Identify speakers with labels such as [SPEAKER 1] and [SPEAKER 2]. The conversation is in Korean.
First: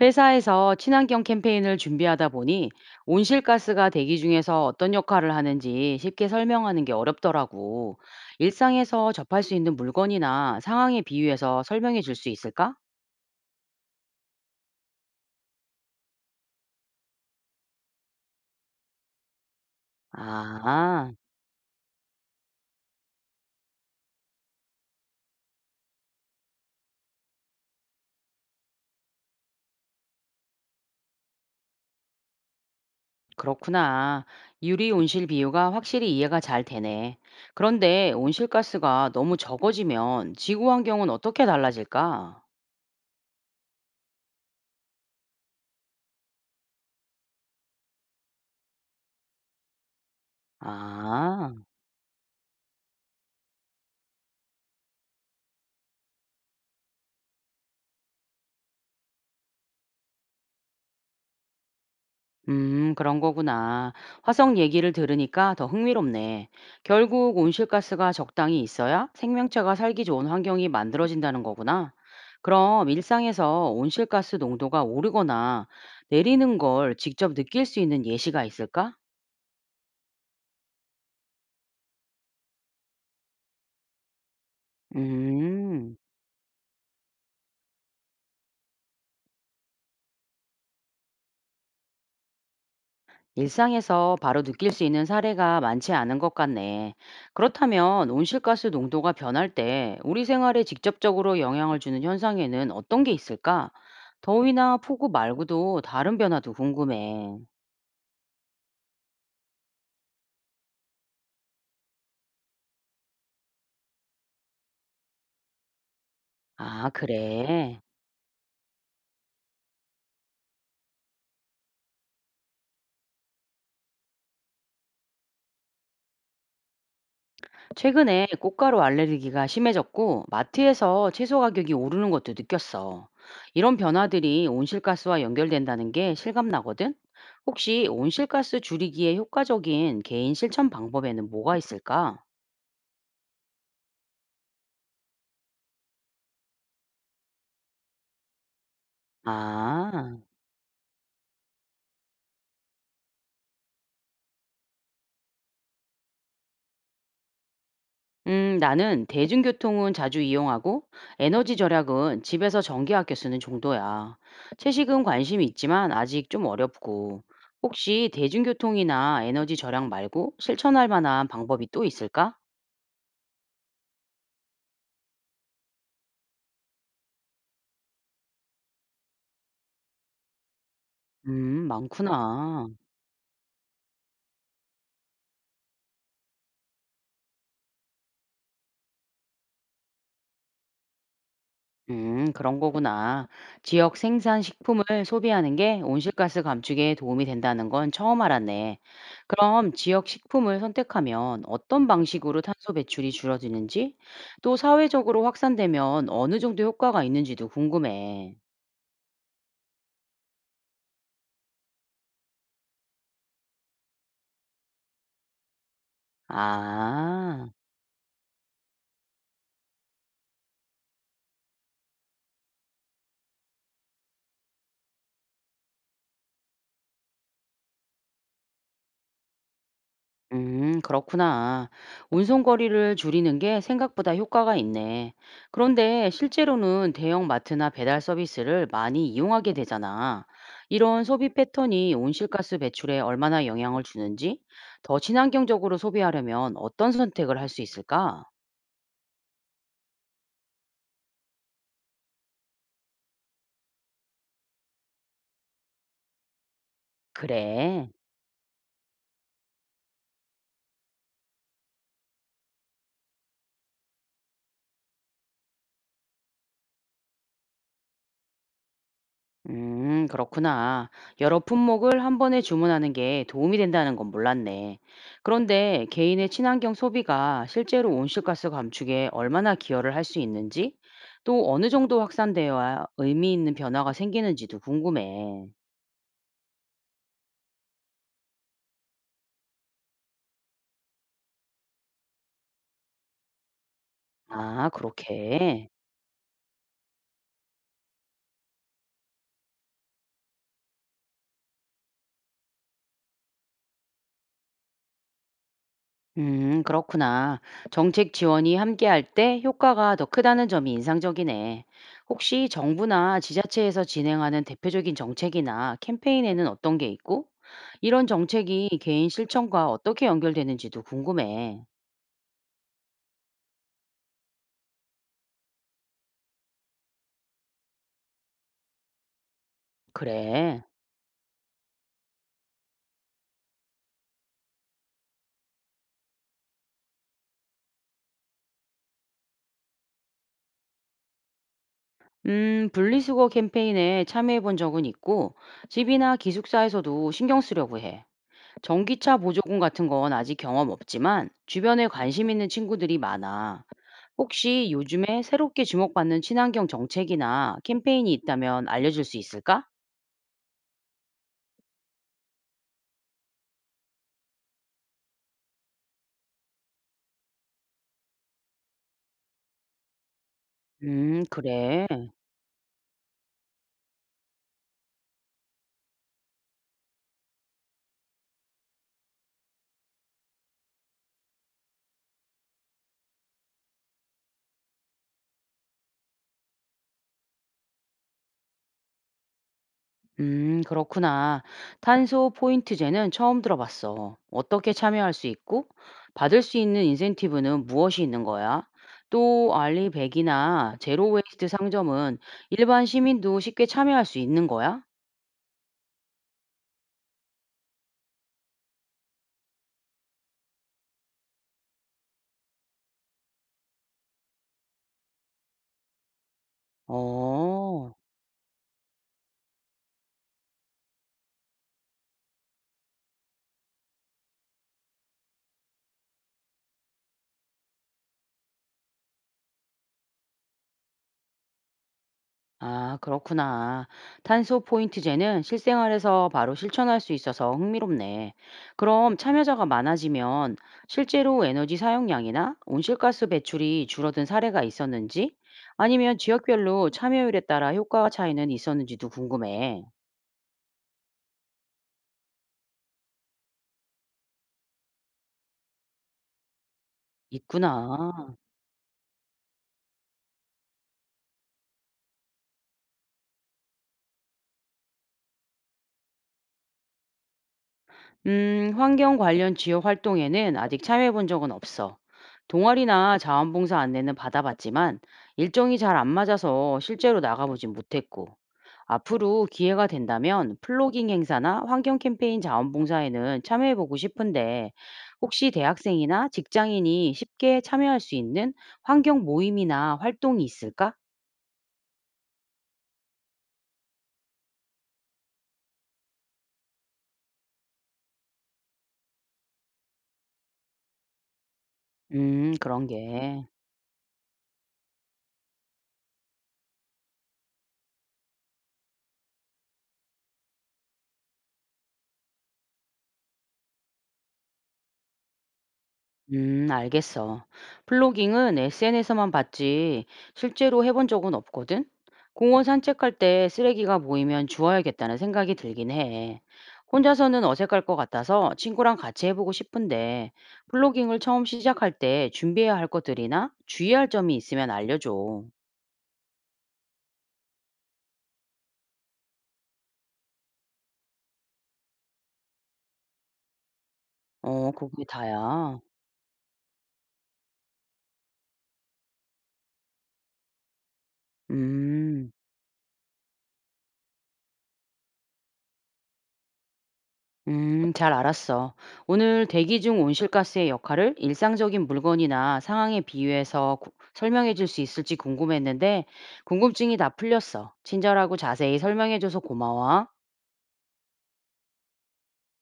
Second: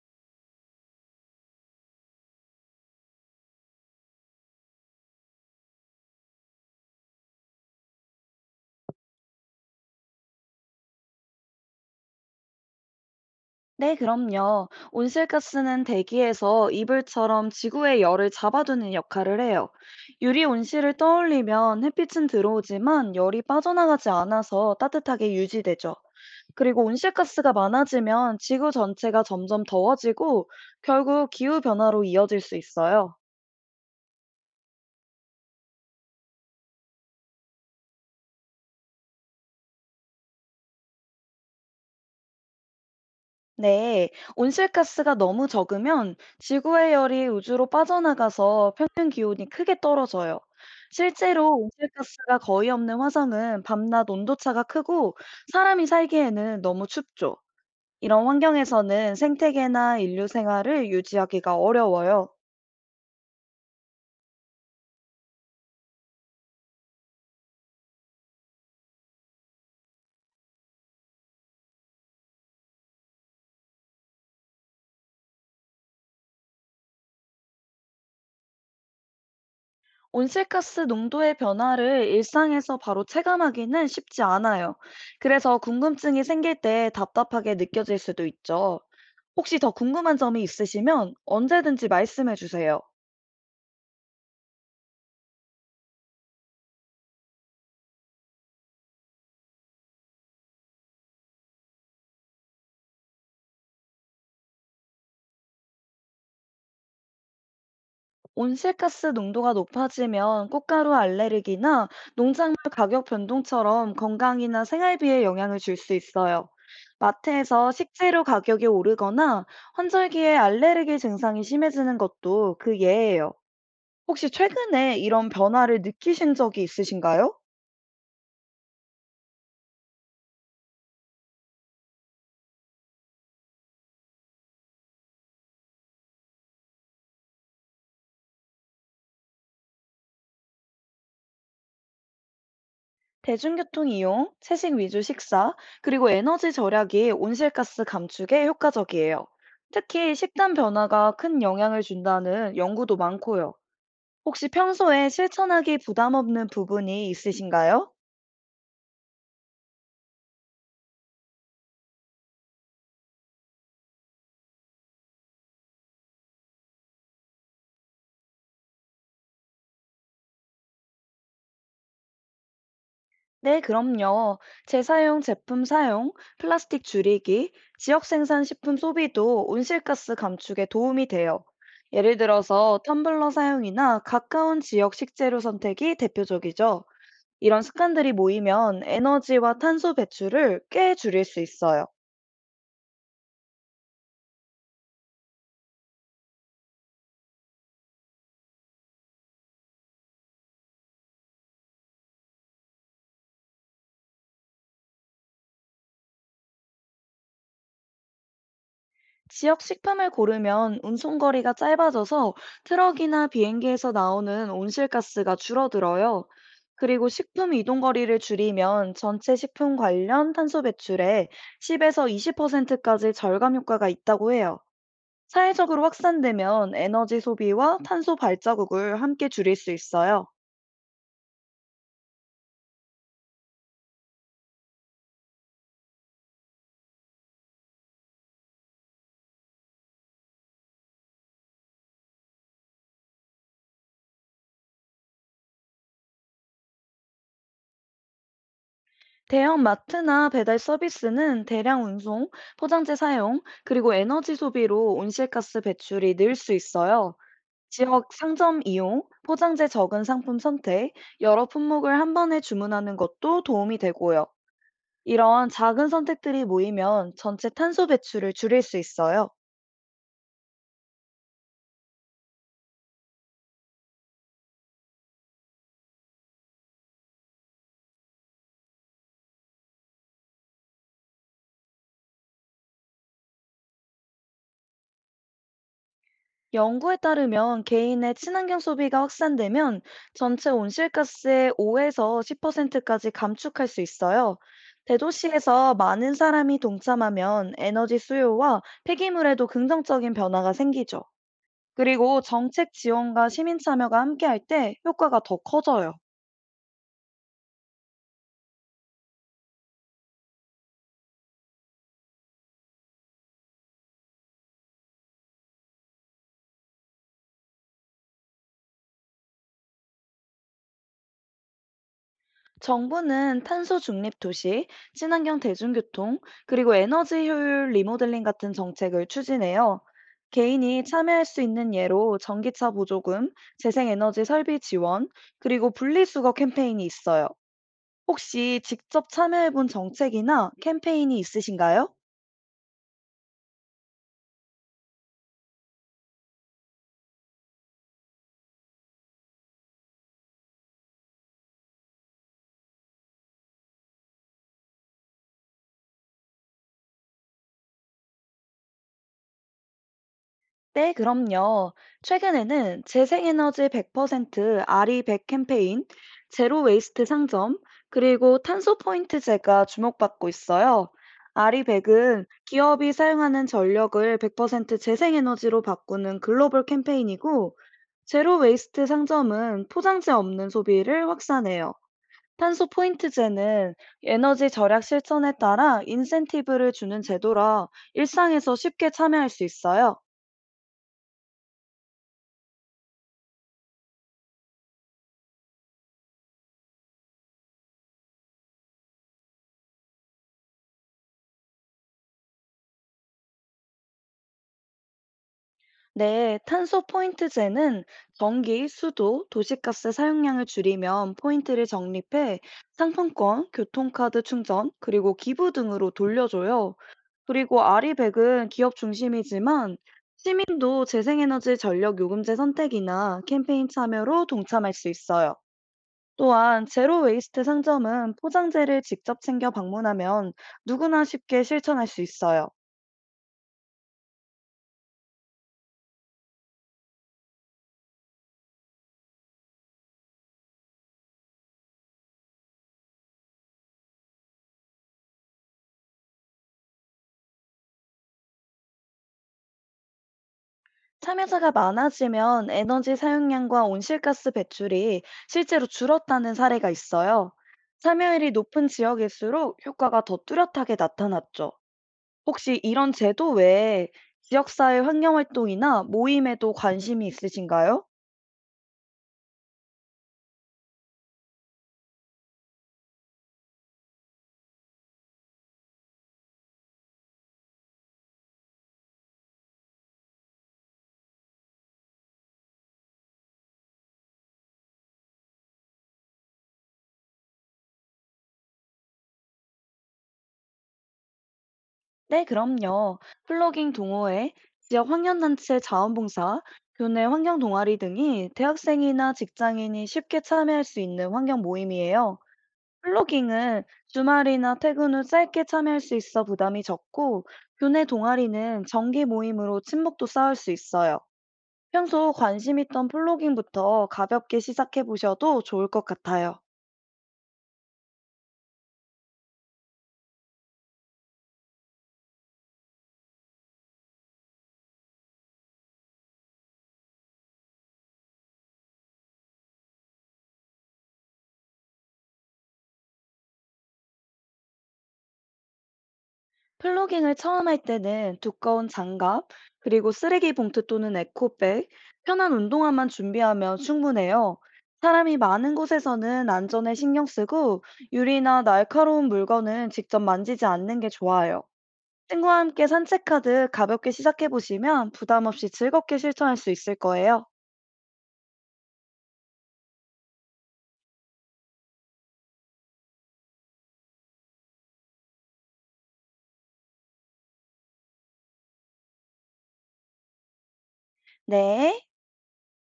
[SPEAKER 1] 회사에서 친환경 캠페인을 준비하다 보니 온실가스가 대기 중에서 어떤 역할을 하는지 쉽게 설명하는 게 어렵더라고. 일상에서 접할 수 있는 물건이나 상황에 비유해서 설명해 줄 수 있을까?
[SPEAKER 2] 네, 그럼요. 온실가스는 대기에서 이불처럼 지구의 열을 잡아두는 역할을 해요. 유리 온실을
[SPEAKER 1] 아,
[SPEAKER 2] 떠올리면 햇빛은 들어오지만 열이 빠져나가지 않아서 따뜻하게 유지되죠. 그리고 온실가스가 많아지면 지구 전체가 점점 더워지고 결국 기후 변화로 이어질 수 있어요.
[SPEAKER 1] 그렇구나. 유리 온실 비유가 확실히 이해가 잘 되네. 그런데 온실가스가 너무 적어지면 지구 환경은 어떻게 달라질까?
[SPEAKER 2] 네, 온실가스가 너무 적으면 지구의 열이 우주로 빠져나가서 평균 기온이 크게 떨어져요.
[SPEAKER 1] 아.
[SPEAKER 2] 실제로 온실가스가 거의 없는 화성은 밤낮 온도차가 크고 사람이 살기에는 너무 춥죠. 이런 환경에서는 생태계나 인류 생활을 유지하기가 어려워요.
[SPEAKER 1] 그런 거구나. 화성 얘기를 들으니까 더 흥미롭네. 결국 온실가스가 적당히 있어야 생명체가 살기 좋은 환경이 만들어진다는 거구나. 그럼 일상에서 온실가스 농도가 오르거나 내리는 걸 직접 느낄 수 있는 예시가 있을까?
[SPEAKER 2] 온실가스 농도의 변화를 일상에서 바로 체감하기는 쉽지 않아요. 그래서
[SPEAKER 1] 음.
[SPEAKER 2] 궁금증이 생길 때 답답하게 느껴질 수도 있죠. 혹시 더 궁금한 점이 있으시면 언제든지 말씀해 주세요.
[SPEAKER 1] 일상에서 바로 느낄 수 있는 사례가 많지 않은 것 같네. 그렇다면 온실가스 농도가 변할 때 우리 생활에 직접적으로 영향을 주는 현상에는 어떤 게 있을까? 더위나 폭우 말고도 다른 변화도 궁금해.
[SPEAKER 2] 온실가스 농도가 높아지면 꽃가루 알레르기나 농작물 가격 변동처럼 건강이나 생활비에 영향을 줄 수 있어요.
[SPEAKER 1] 아,
[SPEAKER 2] 마트에서
[SPEAKER 1] 그래.
[SPEAKER 2] 식재료 가격이 오르거나 환절기에 알레르기 증상이 심해지는 것도 그 예예요. 혹시 최근에 이런 변화를 느끼신 적이 있으신가요?
[SPEAKER 1] 최근에 꽃가루 알레르기가 심해졌고 마트에서 채소 가격이 오르는 것도 느꼈어. 이런 변화들이 온실가스와 연결된다는 게 실감나거든? 혹시 온실가스 줄이기에 효과적인 개인 실천 방법에는 뭐가 있을까?
[SPEAKER 2] 대중교통 이용, 채식 위주 식사, 그리고 에너지 절약이 온실가스 감축에 효과적이에요. 특히
[SPEAKER 1] 아.
[SPEAKER 2] 식단 변화가 큰 영향을 준다는 연구도 많고요. 혹시 평소에 실천하기 부담 없는 부분이 있으신가요?
[SPEAKER 1] 나는 대중교통은 자주 이용하고 에너지 절약은 집에서 전기 아껴 쓰는 정도야. 채식은 관심이 있지만 아직 좀 어렵고. 혹시 대중교통이나 에너지 절약 말고 실천할 만한 방법이 또 있을까?
[SPEAKER 2] 네, 그럼요. 재사용 제품 사용, 플라스틱 줄이기, 지역 생산 식품 소비도 온실가스 감축에 도움이 돼요. 예를
[SPEAKER 1] 많구나.
[SPEAKER 2] 들어서 텀블러 사용이나 가까운 지역 식재료 선택이 대표적이죠. 이런 습관들이 모이면 에너지와 탄소 배출을 꽤 줄일 수 있어요.
[SPEAKER 1] 그런 거구나. 지역 생산 식품을 소비하는 게 온실가스 감축에 도움이 된다는 건 처음 알았네. 그럼 지역 식품을 선택하면 어떤 방식으로 탄소 배출이 줄어드는지, 또 사회적으로 확산되면 어느 정도 효과가 있는지도 궁금해.
[SPEAKER 2] 지역 식품을 고르면 운송거리가 짧아져서 트럭이나 비행기에서 나오는 온실가스가 줄어들어요. 그리고
[SPEAKER 1] 아.
[SPEAKER 2] 식품 이동 거리를 줄이면 전체 식품 관련 탄소 배출에 10에서 20%까지 절감 효과가 있다고 해요. 사회적으로 확산되면 에너지 소비와 탄소 발자국을 함께 줄일 수 있어요.
[SPEAKER 1] 그렇구나. 운송 거리를 줄이는 게 생각보다 효과가 있네. 그런데 실제로는 대형 마트나 배달 서비스를 많이 이용하게 되잖아. 이런 소비 패턴이 온실가스 배출에 얼마나 영향을 주는지, 더 친환경적으로 소비하려면 어떤 선택을 할 수 있을까?
[SPEAKER 2] 대형 마트나 배달 서비스는 대량 운송, 포장재 사용, 그리고 에너지 소비로 온실가스 배출이 늘 수 있어요.
[SPEAKER 1] 그래.
[SPEAKER 2] 지역 상점 이용, 포장재 적은 상품 선택, 여러 품목을 한 번에 주문하는 것도 도움이 되고요. 이런 작은 선택들이 모이면 전체 탄소 배출을 줄일 수 있어요.
[SPEAKER 1] 그렇구나. 여러 품목을 한 번에 주문하는 게 도움이 된다는 건 몰랐네. 그런데 개인의 친환경 소비가 실제로 온실가스 감축에 얼마나 기여를 할 수 있는지, 또 어느 정도 확산되어야 의미 있는 변화가 생기는지도 궁금해.
[SPEAKER 2] 연구에 따르면 개인의 친환경 소비가 확산되면 전체 온실가스의 5에서 10%까지 감축할 수 있어요.
[SPEAKER 1] 아, 그렇게.
[SPEAKER 2] 대도시에서 많은 사람이 동참하면 에너지 수요와 폐기물에도 긍정적인 변화가 생기죠. 그리고 정책 지원과 시민 참여가 함께할 때 효과가 더 커져요.
[SPEAKER 1] 그렇구나. 정책 지원이 함께할 때 효과가 더 크다는 점이 인상적이네. 혹시 정부나 지자체에서 진행하는 대표적인 정책이나 캠페인에는 어떤 게 있고, 이런 정책이 개인 실천과 어떻게 연결되는지도 궁금해.
[SPEAKER 2] 정부는 탄소 중립 도시, 친환경 대중교통, 그리고 에너지 효율 리모델링 같은 정책을 추진해요.
[SPEAKER 1] 그래.
[SPEAKER 2] 개인이 참여할 수 있는 예로 전기차 보조금, 재생에너지 설비 지원, 그리고 분리수거 캠페인이 있어요. 혹시 직접 참여해본 정책이나 캠페인이 있으신가요?
[SPEAKER 1] 분리수거 캠페인에 참여해 본 적은 있고, 집이나 기숙사에서도 신경 쓰려고 해. 전기차 보조금 같은 건 아직 경험 없지만 주변에 관심 있는 친구들이 많아. 혹시 요즘에 새롭게 주목받는 친환경 정책이나 캠페인이 있다면 알려줄 수 있을까?
[SPEAKER 2] 네, 그럼요. 최근에는 재생에너지 100% RE100 캠페인, 제로 웨이스트 상점, 그리고 탄소 포인트제가 주목받고 있어요.
[SPEAKER 1] 그래.
[SPEAKER 2] RE100은 기업이 사용하는 전력을 100% 재생에너지로 바꾸는 글로벌 캠페인이고, 제로 웨이스트 상점은 포장재 없는 소비를 확산해요. 탄소 포인트제는 에너지 절약 실천에 따라 인센티브를 주는 제도라 일상에서 쉽게 참여할 수 있어요.
[SPEAKER 1] 그렇구나. 탄소 포인트제는 처음 들어봤어. 어떻게 참여할 수 있고, 받을 수 있는 인센티브는 무엇이 있는 거야? 또 알리백이나 제로웨이스트 상점은 일반 시민도 쉽게 참여할 수 있는 거야?
[SPEAKER 2] 네, 탄소 포인트제는 전기, 수도, 도시가스 사용량을 줄이면 포인트를 적립해 상품권, 교통카드 충전, 그리고 기부 등으로 돌려줘요. 그리고
[SPEAKER 1] 어.
[SPEAKER 2] 아리백은 기업 중심이지만 시민도 재생에너지 전력 요금제 선택이나 캠페인 참여로 동참할 수 있어요. 또한 제로 웨이스트 상점은 포장재를 직접 챙겨 방문하면 누구나 쉽게 실천할 수 있어요.
[SPEAKER 1] 아, 그렇구나. 탄소 포인트제는 실생활에서 바로 실천할 수 있어서 흥미롭네. 그럼 참여자가 많아지면 실제로 에너지 사용량이나 온실가스 배출이 줄어든 사례가 있었는지, 아니면 지역별로 참여율에 따라 효과 차이는 있었는지도 궁금해.
[SPEAKER 2] 참여자가 많아지면 에너지 사용량과 온실가스 배출이 실제로 줄었다는 사례가 있어요. 참여율이
[SPEAKER 1] 있구나.
[SPEAKER 2] 높은 지역일수록 효과가 더 뚜렷하게 나타났죠. 혹시 이런 제도 외에 지역사회 환경활동이나 모임에도 관심이 있으신가요?
[SPEAKER 1] 환경 관련 지역 활동에는 아직 참여해 본 적은 없어. 동아리나 자원봉사 안내는 받아봤지만 일정이 잘 안 맞아서 실제로 나가보진 못했고, 앞으로 기회가 된다면 플로깅 행사나 환경 캠페인 자원봉사에는 참여해 보고 싶은데, 혹시 대학생이나 직장인이 쉽게 참여할 수 있는 환경 모임이나 활동이 있을까?
[SPEAKER 2] 네, 그럼요. 플러깅 동호회, 지역 환경단체 자원봉사, 교내 환경동아리 등이 대학생이나 직장인이 쉽게 참여할 수 있는 환경 모임이에요.
[SPEAKER 1] 그런 게.
[SPEAKER 2] 플로깅은 주말이나 퇴근 후 짧게 참여할 수 있어 부담이 적고, 교내 동아리는 정기 모임으로 친목도 쌓을 수 있어요. 평소 관심 있던 플로깅부터 가볍게 시작해 보셔도 좋을 것 같아요.
[SPEAKER 1] 알겠어. 플로깅은 SNS만 봤지 실제로 해본 적은 없거든. 공원 산책할 때 쓰레기가 보이면 주워야겠다는 생각이 들긴 해. 혼자서는 어색할 것 같아서 친구랑 같이 해보고 싶은데 플로깅을 처음 시작할 때 준비해야 할 것들이나 주의할 점이 있으면 알려줘.
[SPEAKER 2] 플로깅을 처음 할 때는 두꺼운 장갑, 그리고 쓰레기 봉투 또는 에코백, 편한 운동화만 준비하면 충분해요.
[SPEAKER 1] 어, 그게
[SPEAKER 2] 사람이 많은
[SPEAKER 1] 다야.
[SPEAKER 2] 곳에서는 안전에 신경 쓰고, 유리나 날카로운 물건은 직접 만지지 않는 게 좋아요.
[SPEAKER 1] 음.
[SPEAKER 2] 친구와 함께 산책하듯 가볍게 시작해 보시면 부담 없이 즐겁게 실천할 수 있을 거예요.
[SPEAKER 1] 잘 알았어. 오늘 대기 중 온실가스의 역할을 일상적인 물건이나 상황에 비유해서 설명해 줄 수 있을지 궁금했는데, 궁금증이 다 풀렸어. 친절하고 자세히 설명해 줘서 고마워.
[SPEAKER 2] 네.